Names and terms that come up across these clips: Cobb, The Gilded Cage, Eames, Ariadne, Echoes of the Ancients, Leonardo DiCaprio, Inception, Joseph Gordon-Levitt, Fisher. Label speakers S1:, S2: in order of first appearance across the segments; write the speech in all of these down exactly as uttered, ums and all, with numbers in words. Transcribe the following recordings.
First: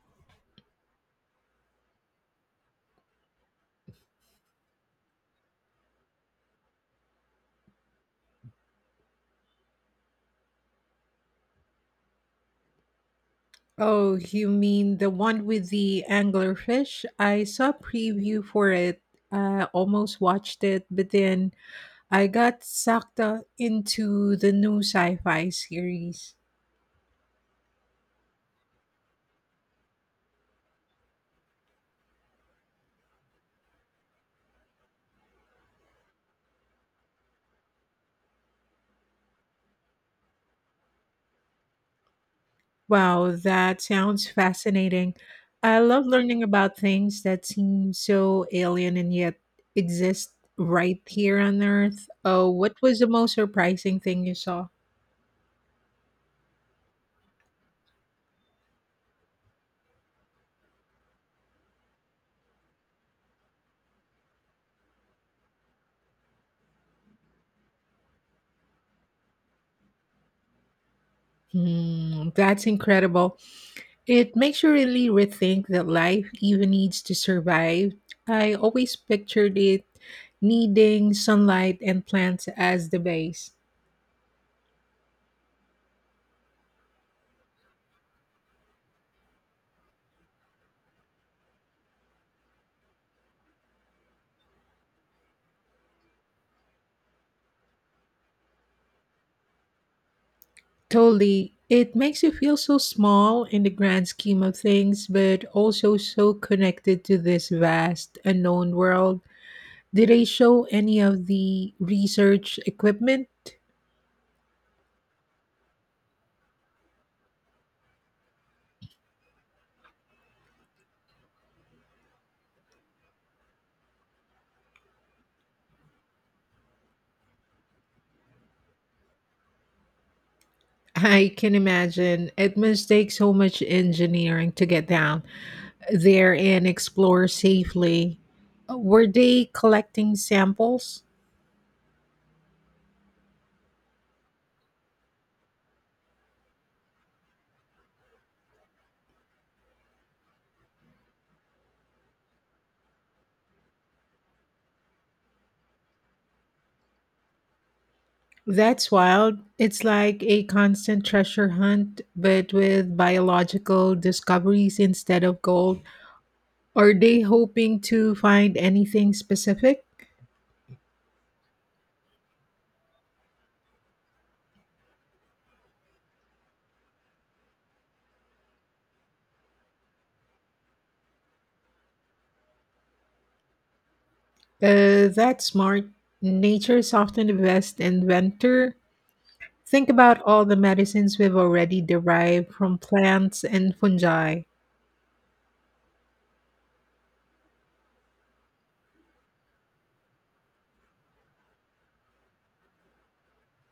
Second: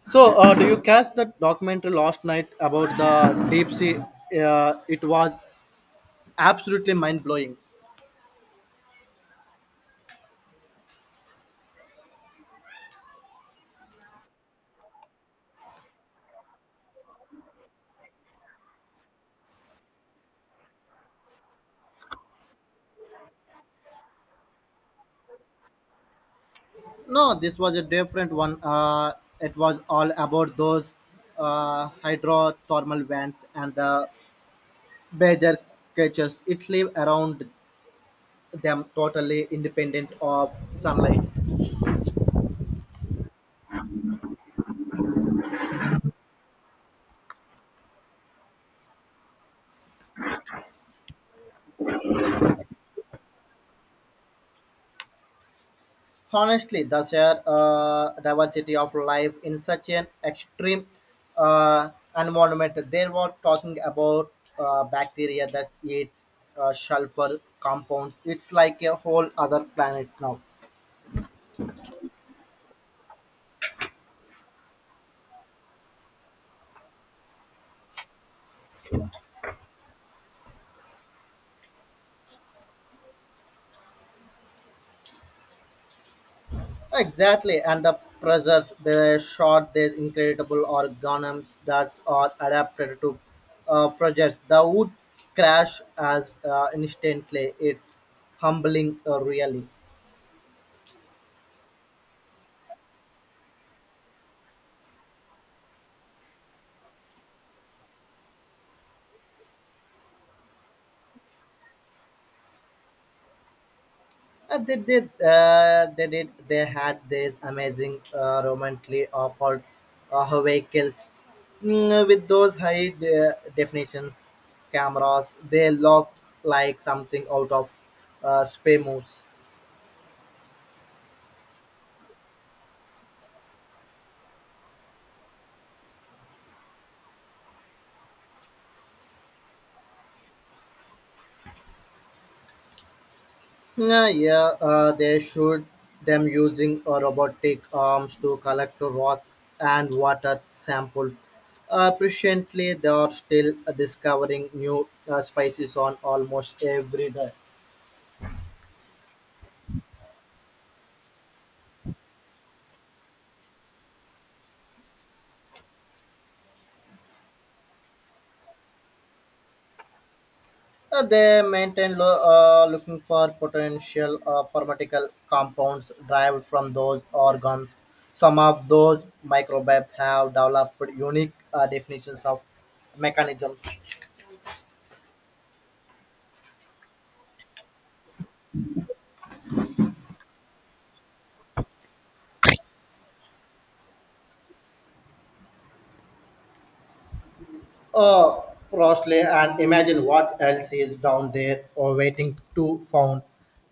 S1: So, uh, do you catch that documentary last night about the deep sea? Uh, it was absolutely mind blowing.
S2: Oh, you mean the one with the anglerfish? I saw a preview for it. I almost watched it, but then I got sucked uh, into the new sci-fi series.
S1: No, this was a different one. Uh, it was all about those uh, hydrothermal vents and the major creatures. It live around them totally independent of sunlight.
S2: Wow, that sounds fascinating. I love learning about things that seem so alien and yet exist right here on Earth. Oh, what was the most surprising thing you saw?
S1: Honestly, the sheer uh, diversity of life in such an extreme uh, environment, they were talking about uh, bacteria that eat uh, sulfur compounds. It's like a whole other planet now.
S2: Hmm, that's incredible. It makes you really rethink that life even needs to survive. I always pictured it needing sunlight and plants as the base.
S1: Exactly, and the pressures they shot, these incredible organisms that are adapted to uh, projects that would crash as uh, instantly. It's humbling, uh, really.
S2: Totally. It makes you feel so small in the grand scheme of things, but also so connected to this vast, unknown world. Did they show any of the research equipment?
S1: Uh, they did. Uh, they did. They had this amazing uh, romantically awful uh, vehicles mm, uh, with those high de- definitions cameras. They look like something out of uh, spy movies.
S2: I can imagine. It must take so much engineering to get down there and explore safely. Were they collecting samples?
S1: Yeah, yeah. Uh, they shoot them using uh, robotic arms to collect rock and water samples. Uh, presently, they are still discovering new uh, species on almost every day.
S2: That's wild. It's like a constant treasure hunt, but with biological discoveries instead of gold. Are they hoping to find anything specific?
S1: Uh, they maintain lo- uh, looking for potential uh, pharmaceutical compounds derived from those organs. Some of those microbes have developed unique uh, definitions of mechanisms.
S2: Uh, that's smart. Nature's often the best inventor. Think about all the medicines we've already derived from plants and fungi.
S1: Uh, Rossley, and imagine what else is down there or waiting to found.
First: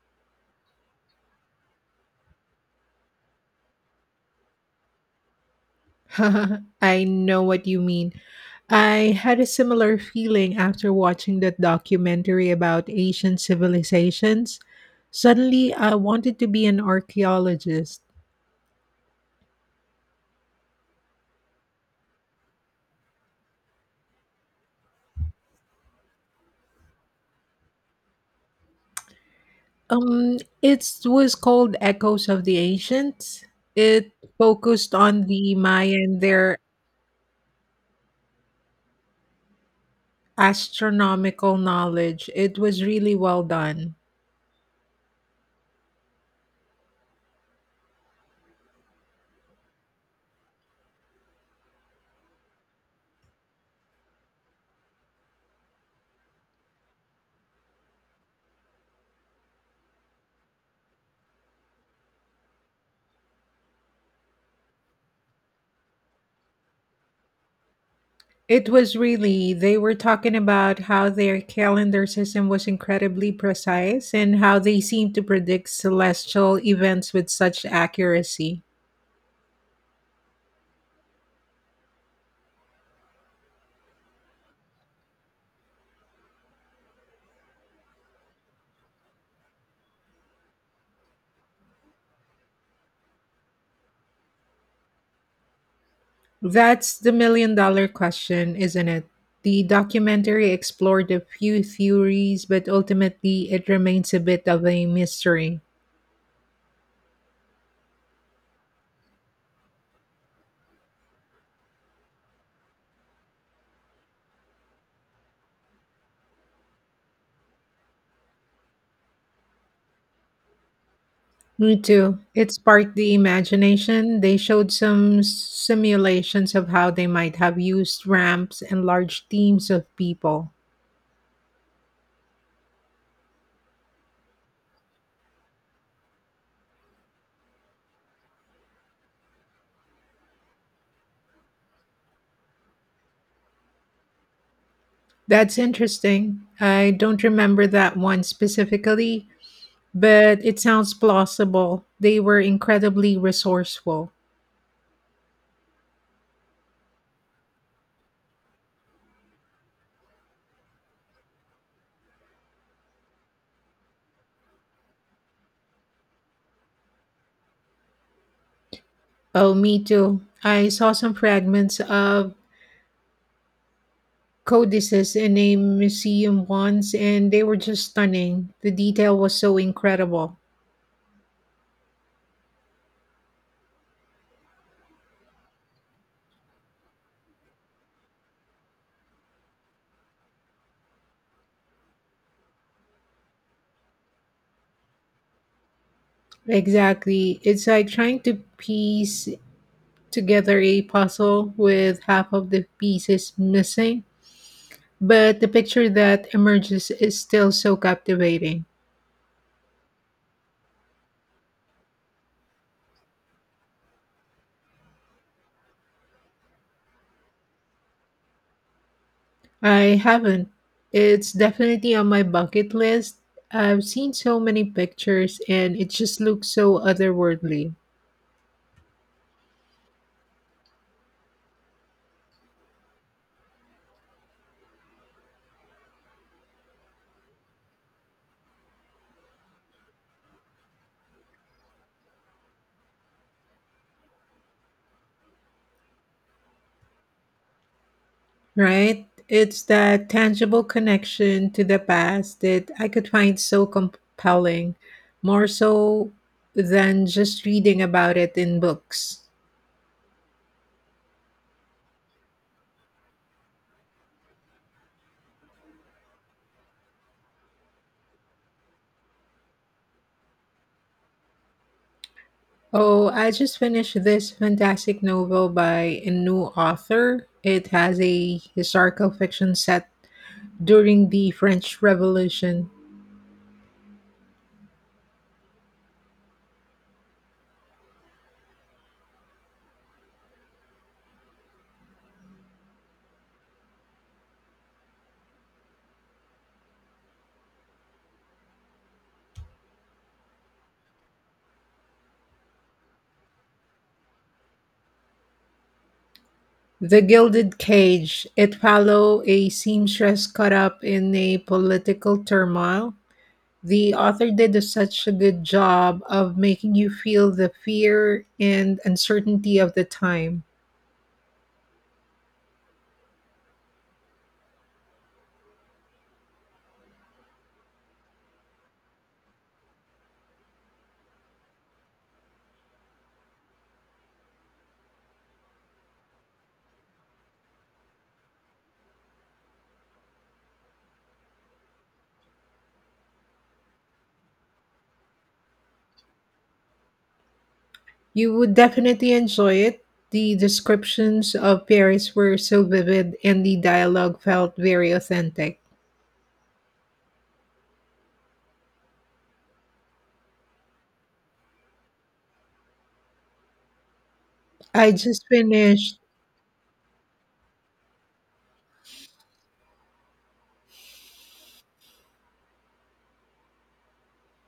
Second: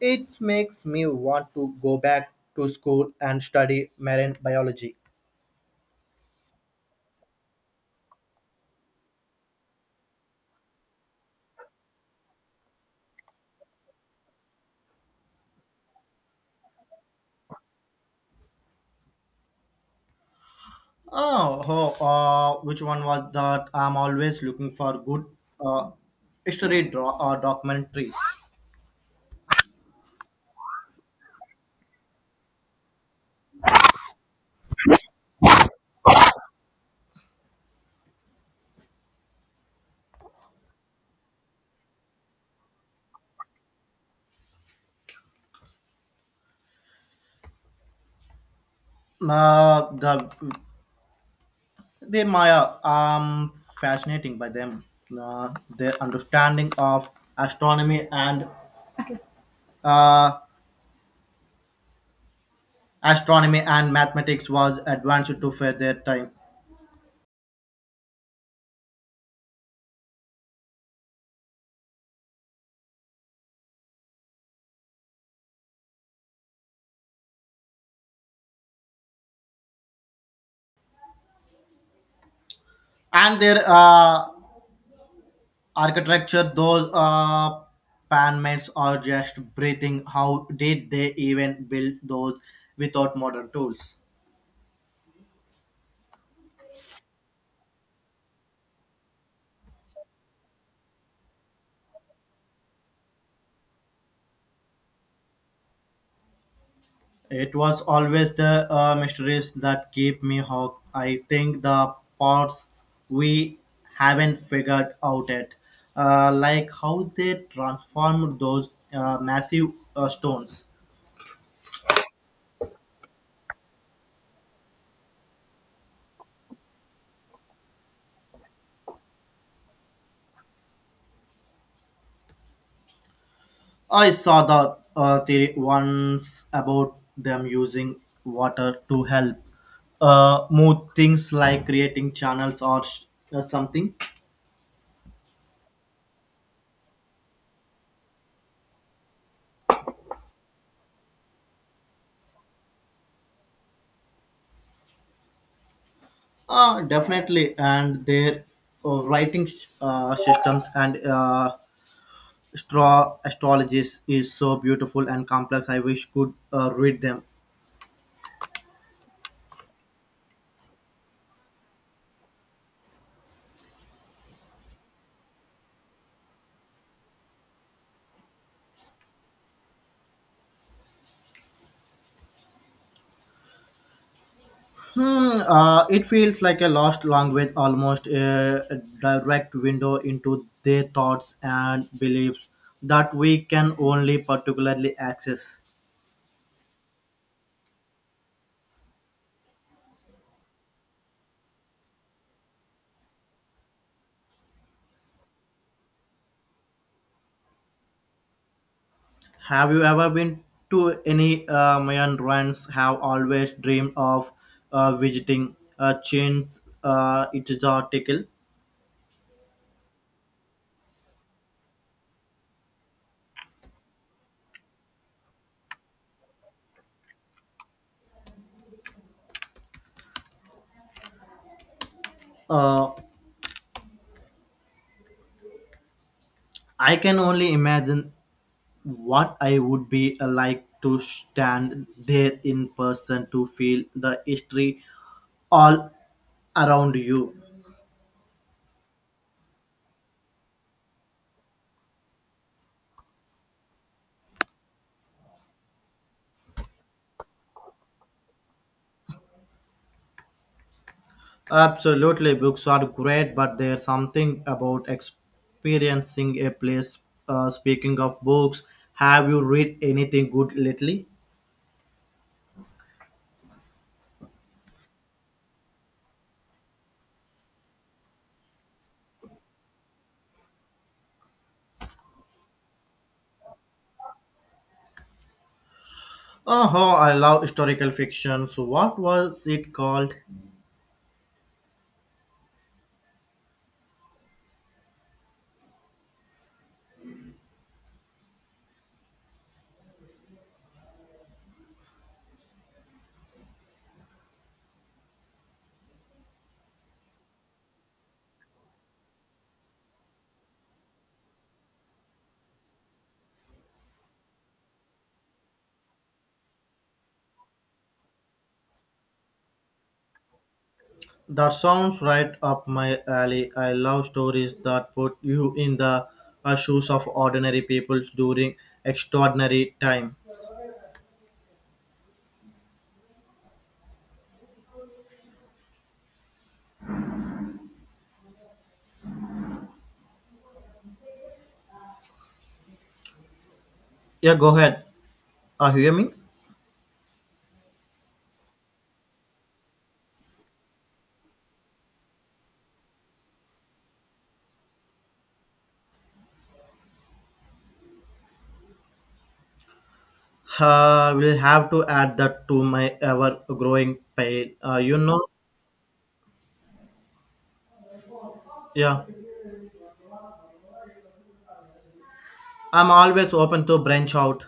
S1: It makes me want to go back to school and study marine biology.
S2: I know what you mean. I had a similar feeling after watching that documentary about Asian civilizations. Suddenly, I wanted to be an archaeologist.
S1: Oh, oh uh, which one was that? I'm always looking for good uh, history dro- uh, documentaries.
S2: Um, it was called Echoes of the Ancients. It focused on the Maya and their astronomical knowledge. It was really well done.
S1: Uh, the they my uh, um fascinating by them. Uh, their understanding of astronomy and uh, astronomy and mathematics was advanced to for their time,
S2: It was really, they were talking about how their calendar system was incredibly precise and how they seemed to predict celestial events with such accuracy.
S1: and their uh, architecture, those uh panmates are just breathing. How did they even build those without modern tools?
S2: That's the million dollar question, isn't it? The documentary explored a few theories, but ultimately it remains a bit of a mystery.
S1: It was always the uh, mysteries that keep me hooked. I think the parts we haven't figured out yet, uh, like how they transformed those uh, massive uh, stones.
S2: Me too. It sparked the imagination. They showed some simulations of how they might have used ramps and large teams of people.
S1: I saw the uh, theory once about them using water to help uh, move things, like creating channels or, sh- or something.
S2: That's interesting. I don't remember that one specifically, but it sounds plausible. They were incredibly resourceful.
S1: Uh, definitely, and their uh, writing uh, systems and uh, astro- astrologies is so beautiful and complex. I wish could uh, read them.
S2: Oh, me too. I saw some fragments of codices in a museum once, and they were just stunning. The detail was so incredible.
S1: Hmm, uh, it feels like a lost language, almost a direct window into their thoughts and beliefs that we can only particularly access.
S2: Exactly. It's like trying to piece together a puzzle with half of the pieces missing, but the picture that emerges is still so captivating.
S1: Have you ever been to any uh, Mayan ruins? Have always dreamed of uh, visiting uh, chains? Uh, it is article.
S2: I haven't. It's definitely on my bucket list. I've seen so many pictures, and it just looks so otherworldly.
S1: Uh, I can only imagine what I would be uh, like to stand there in person to feel the history all around you.
S2: Right? It's that tangible connection to the past that I could find so compelling, more so than just reading about it in books.
S1: Absolutely, books are great, but there's something about experiencing a place. Uh, speaking of books, have you read anything good lately?
S2: Oh, I just finished this fantastic novel by a new author. It has a historical fiction set during the French Revolution.
S1: Oh, I love historical fiction. So, what was it called?
S2: The Gilded Cage. It follow a seamstress caught up in a political turmoil. The author did a- such a good job of making you feel the fear and uncertainty of the time.
S1: That sounds right up my alley. I love stories that put you in the uh, shoes of ordinary people during extraordinary time. Yeah, go ahead. Uh, hear me?
S2: You would definitely enjoy it. The descriptions of Paris were so vivid and the dialogue felt very authentic.
S1: Uh, will have to add that to my ever growing pile. Uh,
S2: I
S1: you know,
S2: just finished.
S1: yeah, I'm always open to branch out.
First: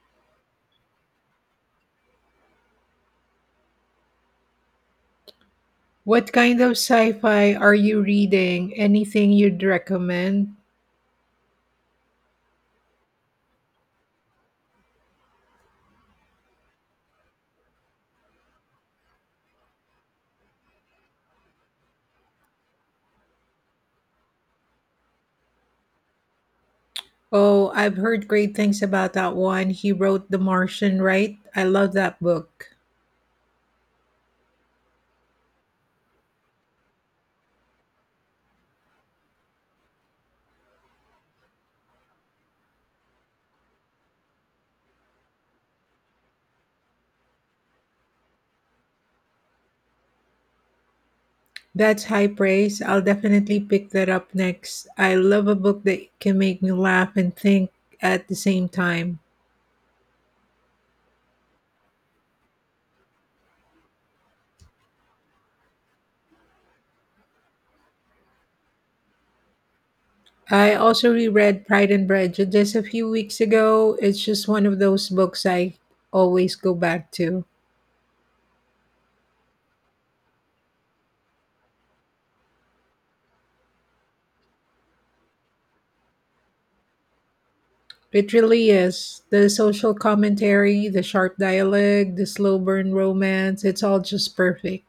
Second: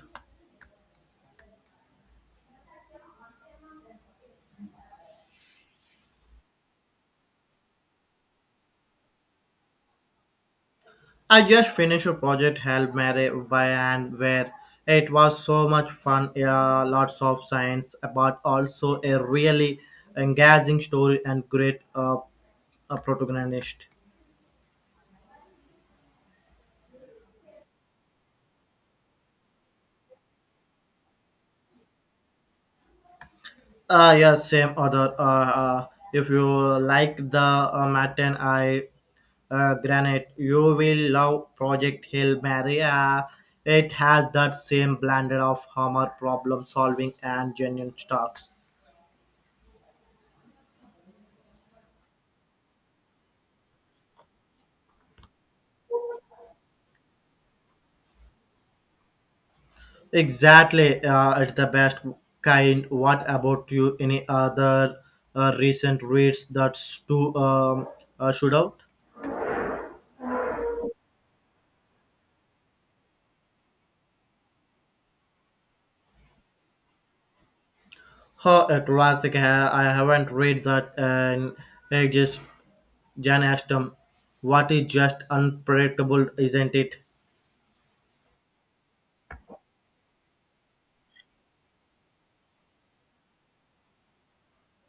S2: What kind of sci fi are you reading? Anything you'd recommend?
S1: I just finished a project held Mary by and where it was so much fun. Yeah, lots of science, but also a really engaging story and great, uh, a protagonist.
S2: Oh, I've heard great things about that one. He wrote The Martian, right? I love that book.
S1: Uh, yeah, same other. Uh, uh, if you like the uh, Martin I uh, granite, you will love Project Hill Maria. It has that same blended of humor, problem solving, and genuine talks.
S2: That's high praise. I'll definitely pick that up next. I love a book that can make me laugh and think at the same time.
S1: Exactly, uh, it's the best kind. What about you? Any other uh, recent reads that's too um, uh, should out?
S2: I also reread Pride and Prejudice just a few weeks ago. It's just one of those books I always go back to.
S1: Huh, a classic. uh, I haven't read that in ages. Jan asked, what is just unpredictable, isn't it?
S2: It really is. The social commentary, the sharp dialogue, the slow burn romance, it's all just perfect.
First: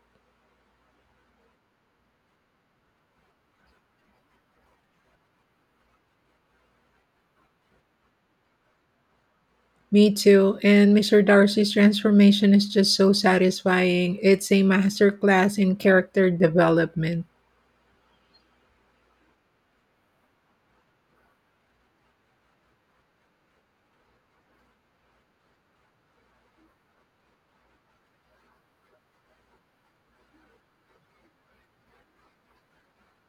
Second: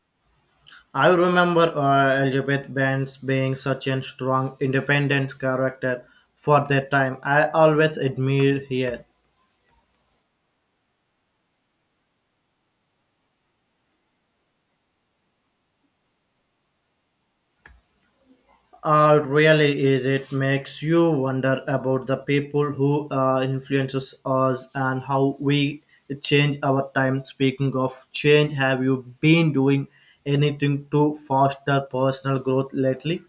S1: I remember uh, Elizabeth Banks being such a strong, independent character for that time. I always admire her.
S2: Me too. And mister Darcy's transformation is just so satisfying. It's a masterclass in character development.
S1: Uh, really is it makes you wonder about the people who uh, influences us and how we change our time. Speaking of change, have you been doing anything to foster personal growth lately?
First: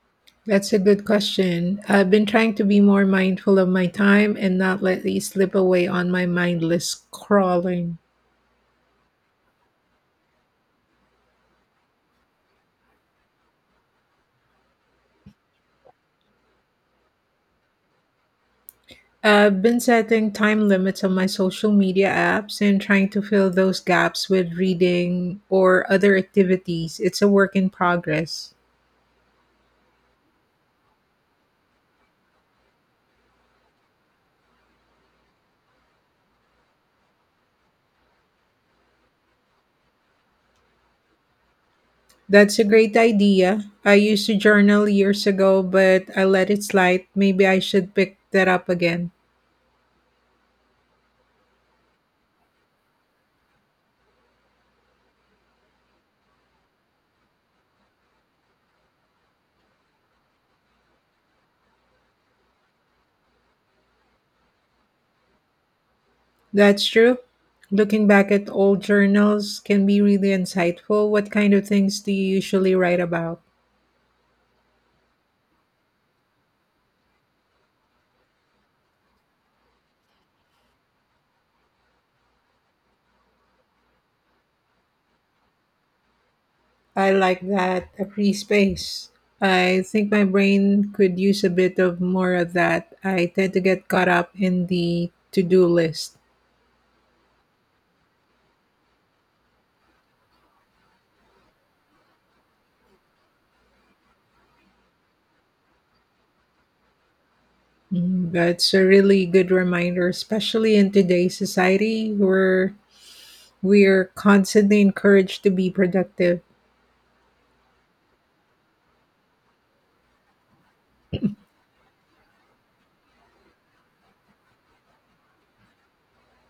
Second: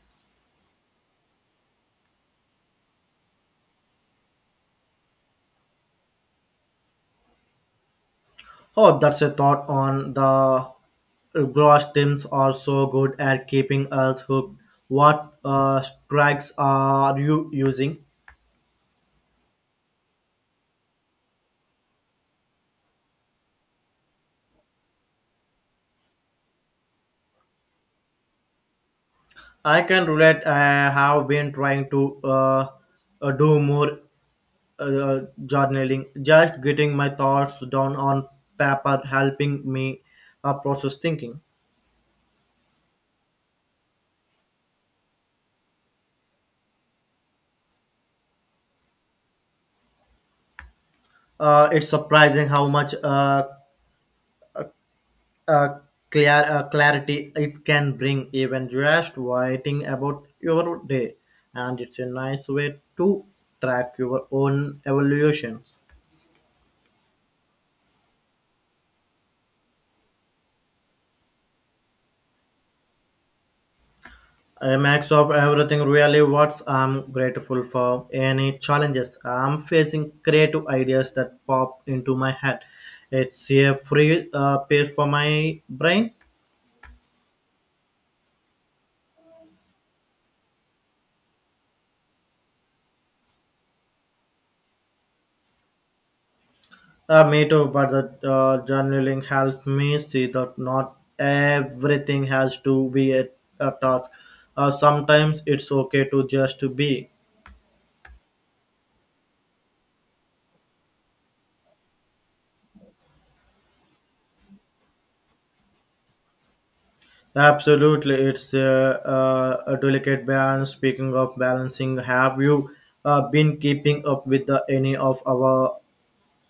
S2: That's a good question. I've been trying to be more mindful of my time and not let these slip away on my mindless scrolling.
S1: Oh, that's a thought on the gross teams are so good at keeping us hooked. What uh, strikes are you using?
S2: I've been setting time limits on my social media apps and trying to fill those gaps with reading or other activities. It's a work in progress.
S1: I can relate. I have been trying to uh, uh, do more uh, journaling, just getting my thoughts down on paper, helping me uh, process thinking.
S2: That's a great idea. I used to journal years ago, but I let it slide. Maybe I should pick that up again.
S1: Uh, it's surprising how much uh, uh, clear, uh, clarity it can bring, even just writing about your day. And it's a nice way to track your own evolutions.
S2: That's true. Looking back at old journals can be really insightful. What kind of things do you usually write about?
S1: A max of everything really what I'm grateful for. Any challenges I'm facing, creative ideas that pop into my head. It's a free uh, page for my brain.
S2: I like that, a free space. I think my brain could use a bit of more of that. I tend to get caught up in the to do list.
S1: Uh, me too, but the uh, journaling helped me see that not everything has to be a, a task. Uh, sometimes it's okay to just be.
S2: Mm, that's a really good reminder, especially in today's society where we're constantly encouraged to be productive.
S1: Absolutely, it's uh, uh, a delicate balance. Speaking of balancing, have you uh, been keeping up with the, any of our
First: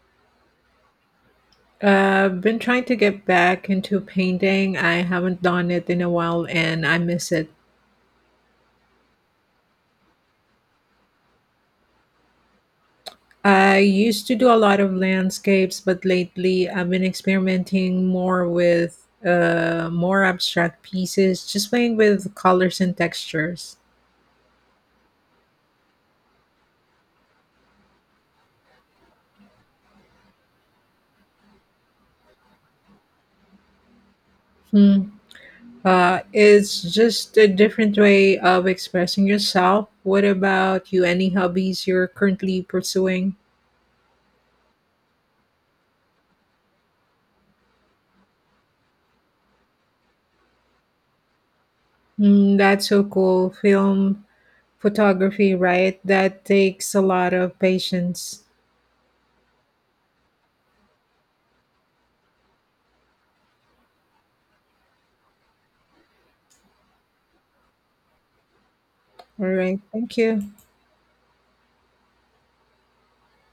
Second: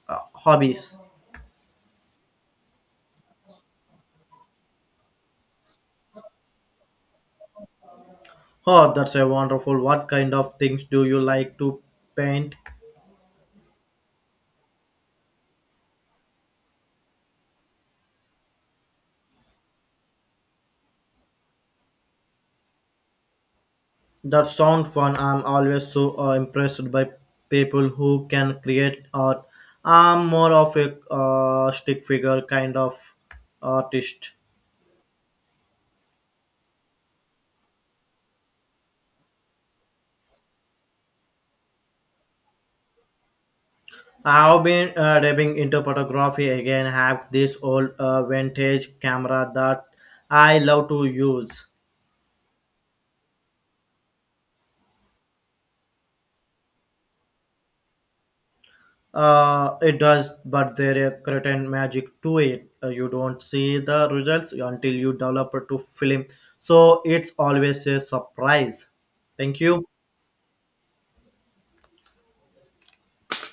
S1: uh, hobbies?
S2: Uh, I've been trying to get back into painting. I haven't done it in a while and I miss it.
S1: Oh, that's a wonderful. What kind of things do you like to paint?
S2: I used to do a lot of landscapes, but lately I've been experimenting more with uh, more abstract pieces, just playing with colors and textures.
S1: That sounds fun. I'm always so uh, impressed by people who can create art. I'm more of a uh, stick figure kind of artist.
S2: Hmm. Uh, it's just a different way of expressing yourself. What about you? Any hobbies you're currently pursuing?
S1: I've been uh, diving into photography again. Have this old uh, vintage camera that I love to use.
S2: Mm, that's so cool. Film photography, right? That takes a lot of patience.
S1: Uh, it does, but there is certain magic to it. Uh, you don't see the results until you develop to film. So it's always a surprise.
S2: All
S1: Thank
S2: right.
S1: you.
S2: Thank you.